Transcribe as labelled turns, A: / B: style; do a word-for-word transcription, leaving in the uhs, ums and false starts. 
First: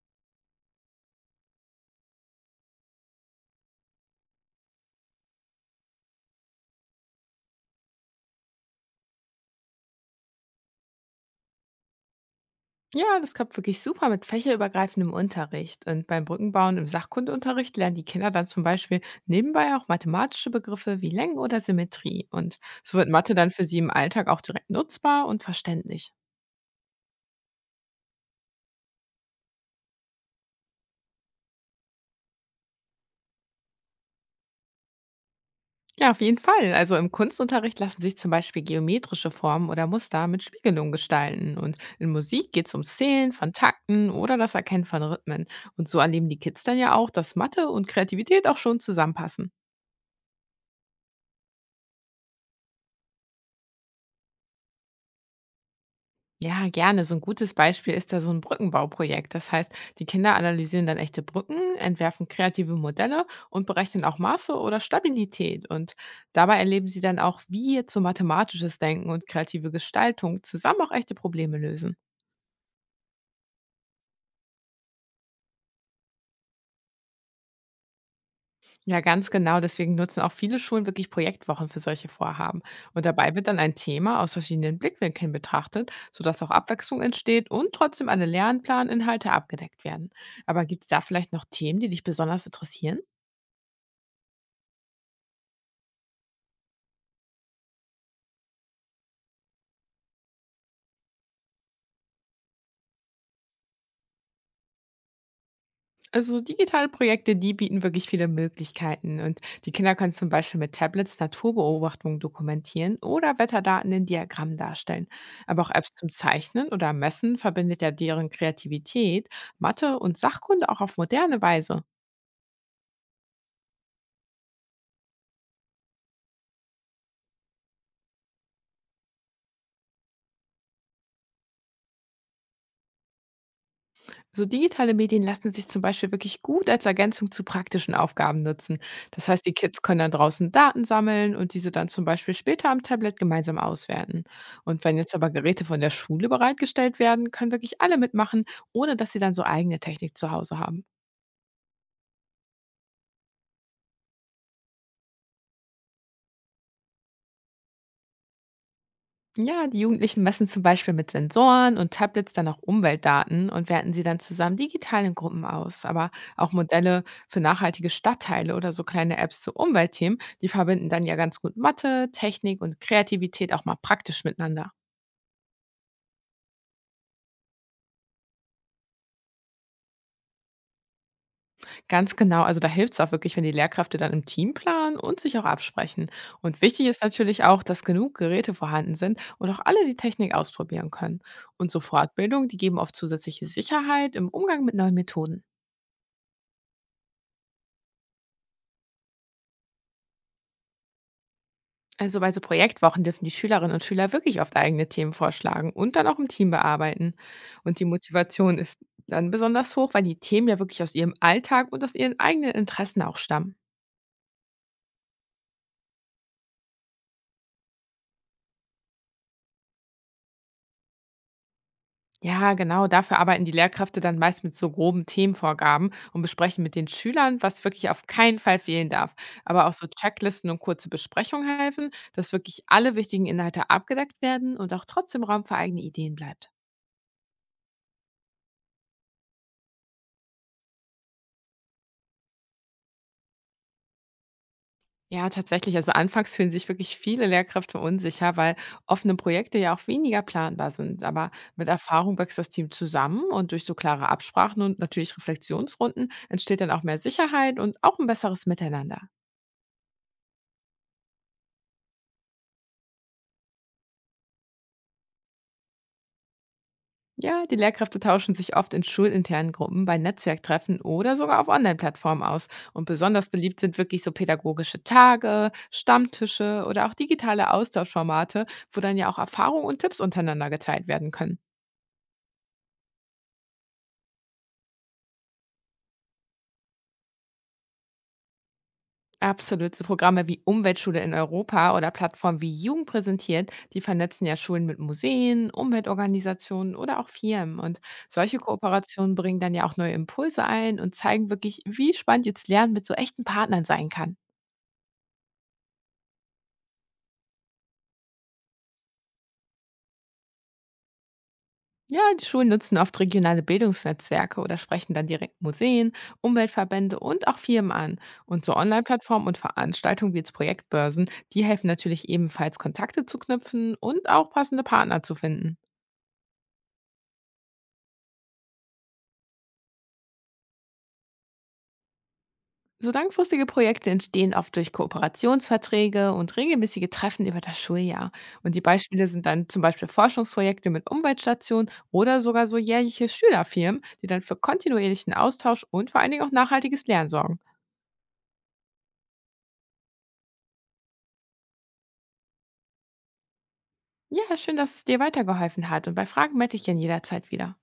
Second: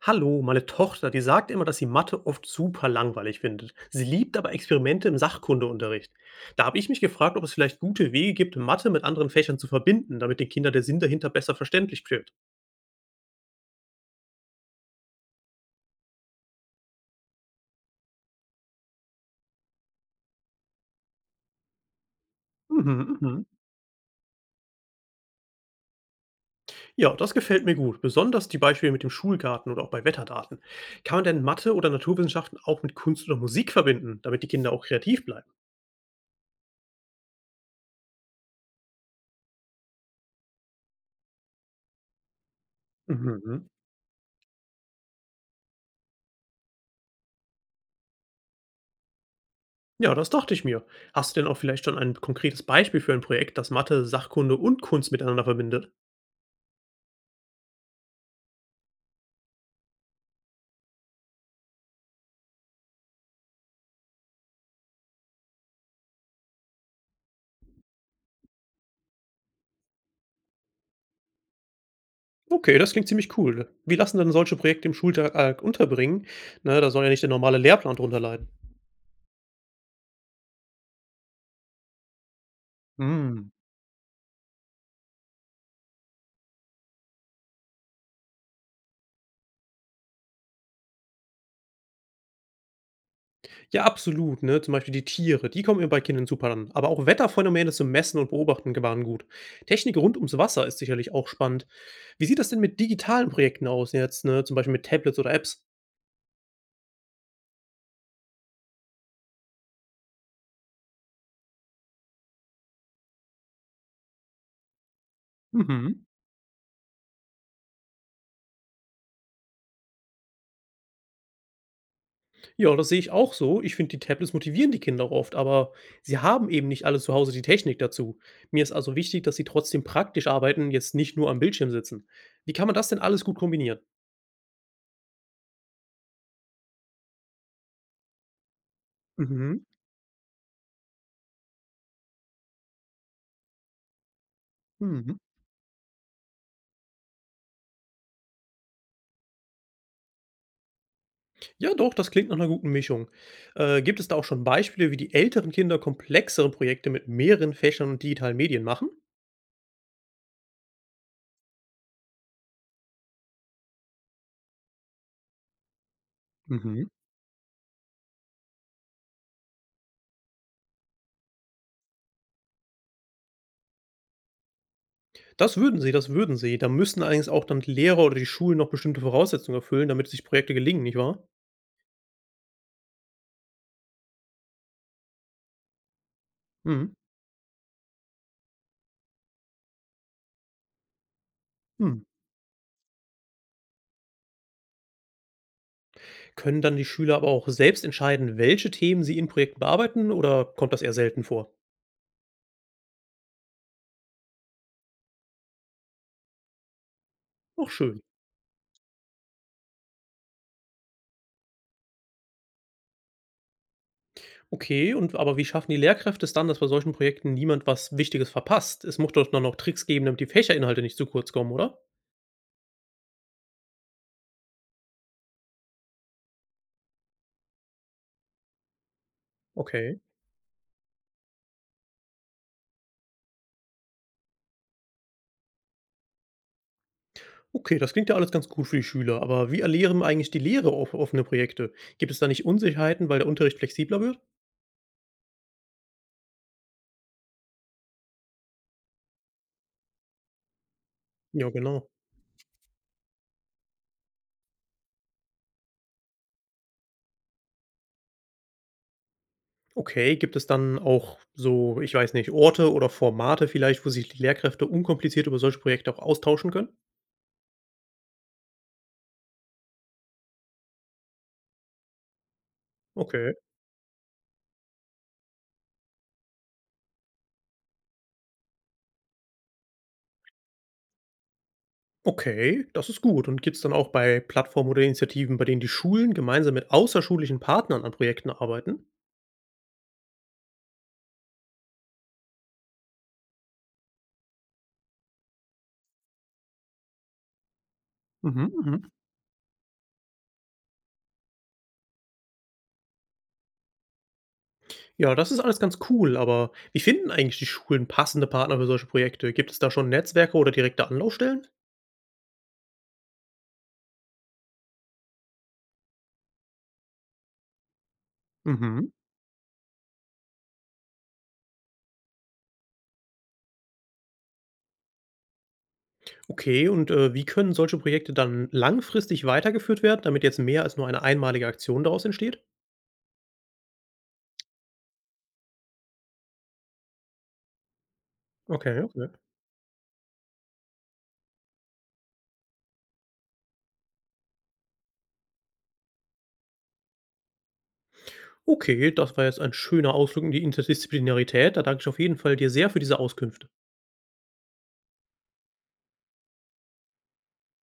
A: Hallo, meine Tochter, die sagt immer, dass sie Mathe oft super langweilig findet. Sie liebt aber Experimente im Sachkundeunterricht. Da habe ich mich gefragt, ob es vielleicht gute Wege gibt, Mathe mit anderen Fächern zu verbinden, damit den Kindern der Sinn dahinter besser verständlich wird.
B: Ja, das klappt wirklich super mit fächerübergreifendem Unterricht. Und beim Brückenbauen im Sachkundeunterricht lernen die Kinder dann zum Beispiel nebenbei auch mathematische Begriffe wie Längen oder Symmetrie. Und so wird
A: Mhm,
B: Mathe
A: mhm.
B: dann für sie im Alltag auch direkt nutzbar und verständlich.
A: Ja, das gefällt mir gut, besonders die Beispiele mit dem Schulgarten oder auch bei Wetterdaten. Kann man denn Mathe oder Naturwissenschaften auch mit Kunst oder Musik verbinden, damit die Kinder auch kreativ bleiben?
B: Ja, auf jeden Fall. Also im Kunstunterricht lassen sich zum Beispiel geometrische Formen oder Muster mit Spiegelungen gestalten. Und in Musik geht es ums
A: Mhm,
B: Zählen von
A: mhm.
B: Takten oder das Erkennen von Rhythmen. Und so erleben die Kids dann ja auch, dass Mathe und Kreativität auch schon zusammenpassen.
A: Ja, das dachte ich mir. Hast du denn auch vielleicht schon ein konkretes Beispiel für ein Projekt, das Mathe, Sachkunde und Kunst miteinander verbindet?
B: Ja, gerne. So ein gutes Beispiel ist da so ein Brückenbauprojekt. Das heißt, die Kinder analysieren dann echte Brücken, entwerfen kreative Modelle und berechnen auch Maße oder Stabilität. Und dabei erleben sie dann auch, wie jetzt so mathematisches Denken und kreative Gestaltung zusammen auch echte Probleme lösen.
A: Okay, das klingt ziemlich cool. Wie lassen denn solche Projekte im Schultag unterbringen? Ne, da soll ja nicht der normale Lehrplan drunter leiden.
B: Ja, ganz genau. Deswegen nutzen auch viele Schulen wirklich Projektwochen für solche Vorhaben. Und dabei wird
A: Hm.
B: dann ein Thema aus verschiedenen Blickwinkeln betrachtet, sodass auch Abwechslung entsteht und trotzdem alle Lernplaninhalte abgedeckt werden. Aber gibt es da vielleicht noch Themen, die dich besonders interessieren?
A: Ja, absolut, ne? Zum Beispiel die Tiere, die kommen immer bei Kindern super an. Aber auch Wetterphänomene zum Messen und Beobachten waren gut. Technik rund ums Wasser ist sicherlich auch spannend. Wie sieht das denn mit digitalen Projekten aus jetzt, ne? Zum Beispiel mit Tablets oder Apps?
B: Also digitale Projekte, die bieten wirklich viele Möglichkeiten. Und die Kinder können zum Beispiel mit Tablets Naturbeobachtungen dokumentieren oder Wetterdaten in Diagrammen darstellen. Aber auch Apps
A: Mhm.
B: zum Zeichnen oder Messen verbindet ja deren Kreativität, Mathe und Sachkunde auch auf moderne Weise.
A: Ja, das sehe ich auch so. Ich finde, die Tablets motivieren die Kinder oft, aber sie haben eben nicht alle zu Hause die Technik dazu. Mir ist also wichtig, dass sie trotzdem praktisch arbeiten, jetzt nicht nur am Bildschirm sitzen. Wie kann man das denn alles gut kombinieren?
B: So digitale Medien lassen sich zum Beispiel wirklich gut als Ergänzung zu praktischen Aufgaben nutzen. Das heißt, die
A: Mhm.
B: Kids können dann draußen Daten sammeln und diese dann zum Beispiel später am Tablet gemeinsam auswerten. Und wenn jetzt
A: Mhm.
B: aber Geräte von der Schule bereitgestellt werden, können wirklich alle mitmachen, ohne dass sie dann so eigene Technik zu Hause haben.
A: Ja, doch, das klingt nach einer guten Mischung. Äh, gibt es da auch schon Beispiele, wie die älteren Kinder komplexere Projekte mit mehreren Fächern und digitalen Medien machen?
B: Ja, die Jugendlichen messen zum Beispiel mit Sensoren und Tablets dann auch Umweltdaten und werten sie dann zusammen digital in Gruppen aus. Aber auch
A: Mhm.
B: Modelle für nachhaltige Stadtteile oder so kleine Apps zu Umweltthemen, die verbinden dann ja ganz gut Mathe, Technik und Kreativität auch mal praktisch miteinander.
A: Das würden sie, das würden sie. Da müssten allerdings auch dann die Lehrer oder die Schulen noch bestimmte Voraussetzungen erfüllen, damit sich Projekte gelingen, nicht wahr?
B: Ganz genau, also da hilft es auch wirklich, wenn die Lehrkräfte dann im Team planen und sich auch absprechen. Und wichtig
A: Mhm.
B: ist natürlich auch, dass genug Geräte vorhanden sind und auch alle die Technik ausprobieren können. Und so
A: Mhm.
B: Fortbildung, die geben oft zusätzliche Sicherheit im Umgang mit neuen Methoden.
A: Können dann die Schüler aber auch selbst entscheiden, welche Themen sie in Projekten bearbeiten, oder kommt das eher selten vor?
B: Also bei so Projektwochen dürfen die Schülerinnen und Schüler wirklich oft eigene Themen vorschlagen und dann auch im Team bearbeiten.
A: Ach
B: Und die
A: schön.
B: Motivation ist dann besonders hoch, weil die Themen ja wirklich aus ihrem Alltag und aus ihren eigenen Interessen auch stammen.
A: Okay, und aber wie schaffen die Lehrkräfte es dann, dass bei solchen Projekten niemand was Wichtiges verpasst? Es muss doch dann noch Tricks geben, damit die Fächerinhalte nicht zu kurz kommen, oder?
B: Ja, genau, dafür arbeiten die Lehrkräfte dann meist mit so groben Themenvorgaben und besprechen mit den Schülern, was wirklich auf keinen Fall fehlen darf. Aber auch so
A: Okay.
B: Checklisten und kurze Besprechungen helfen, dass wirklich alle wichtigen Inhalte abgedeckt werden und auch trotzdem Raum für eigene Ideen bleibt.
A: Okay, das klingt ja alles ganz gut für die Schüler, aber wie erlehren eigentlich die Lehre off- offene Projekte? Gibt es da nicht Unsicherheiten, weil der Unterricht flexibler wird?
B: Ja, tatsächlich. Also anfangs fühlen sich wirklich viele Lehrkräfte unsicher, weil offene Projekte ja auch weniger planbar sind. Aber
A: Ja,
B: mit
A: genau.
B: Erfahrung wächst das Team zusammen und durch so klare Absprachen und natürlich Reflexionsrunden entsteht dann auch mehr Sicherheit und auch ein besseres Miteinander.
A: Okay, gibt es dann auch so, ich weiß nicht, Orte oder Formate vielleicht, wo sich die Lehrkräfte unkompliziert über solche Projekte auch austauschen können?
B: Ja, die Lehrkräfte tauschen sich oft in schulinternen Gruppen, bei Netzwerktreffen oder sogar auf Online-Plattformen aus. Und besonders
A: Okay.
B: beliebt sind wirklich so pädagogische Tage, Stammtische oder auch digitale Austauschformate, wo dann ja auch Erfahrungen und Tipps untereinander geteilt werden können.
A: Okay, das ist gut. Und gibt es dann auch bei Plattformen oder Initiativen, bei denen die Schulen gemeinsam mit außerschulischen Partnern an Projekten arbeiten?
B: Absolut. So Programme wie Umweltschule in Europa oder Plattformen wie Jugend präsentiert, die vernetzen ja Schulen mit Museen, Umweltorganisationen oder auch Firmen. Und solche
A: Mhm, mhm.
B: Kooperationen bringen dann ja auch neue Impulse ein und zeigen wirklich, wie spannend jetzt Lernen mit so echten Partnern sein kann.
A: Ja, das ist alles ganz cool, aber wie finden eigentlich die Schulen passende Partner für solche Projekte? Gibt es da schon Netzwerke oder direkte Anlaufstellen?
B: Ja, die Schulen nutzen oft regionale Bildungsnetzwerke oder sprechen dann direkt Museen, Umweltverbände und auch Firmen an. Und so
A: Mhm.
B: Online-Plattformen und Veranstaltungen wie jetzt Projektbörsen, die helfen natürlich ebenfalls, Kontakte zu knüpfen und auch passende Partner zu finden.
A: Okay, und äh, wie können solche Projekte dann langfristig weitergeführt werden, damit jetzt mehr als nur eine einmalige Aktion daraus entsteht?
B: So langfristige Projekte entstehen oft durch Kooperationsverträge und regelmäßige Treffen über das Schuljahr. Und die
A: Okay, okay.
B: Beispiele sind dann zum Beispiel Forschungsprojekte mit Umweltstationen oder sogar so jährliche Schülerfirmen, die dann für kontinuierlichen Austausch und vor allen Dingen auch nachhaltiges Lernen sorgen.
A: Okay, das war jetzt ein schöner Ausflug in die Interdisziplinarität. Da danke ich auf jeden Fall dir sehr für diese Auskünfte.
B: Ja, schön, dass es dir weitergeholfen hat und bei Fragen melde ich gern jederzeit wieder.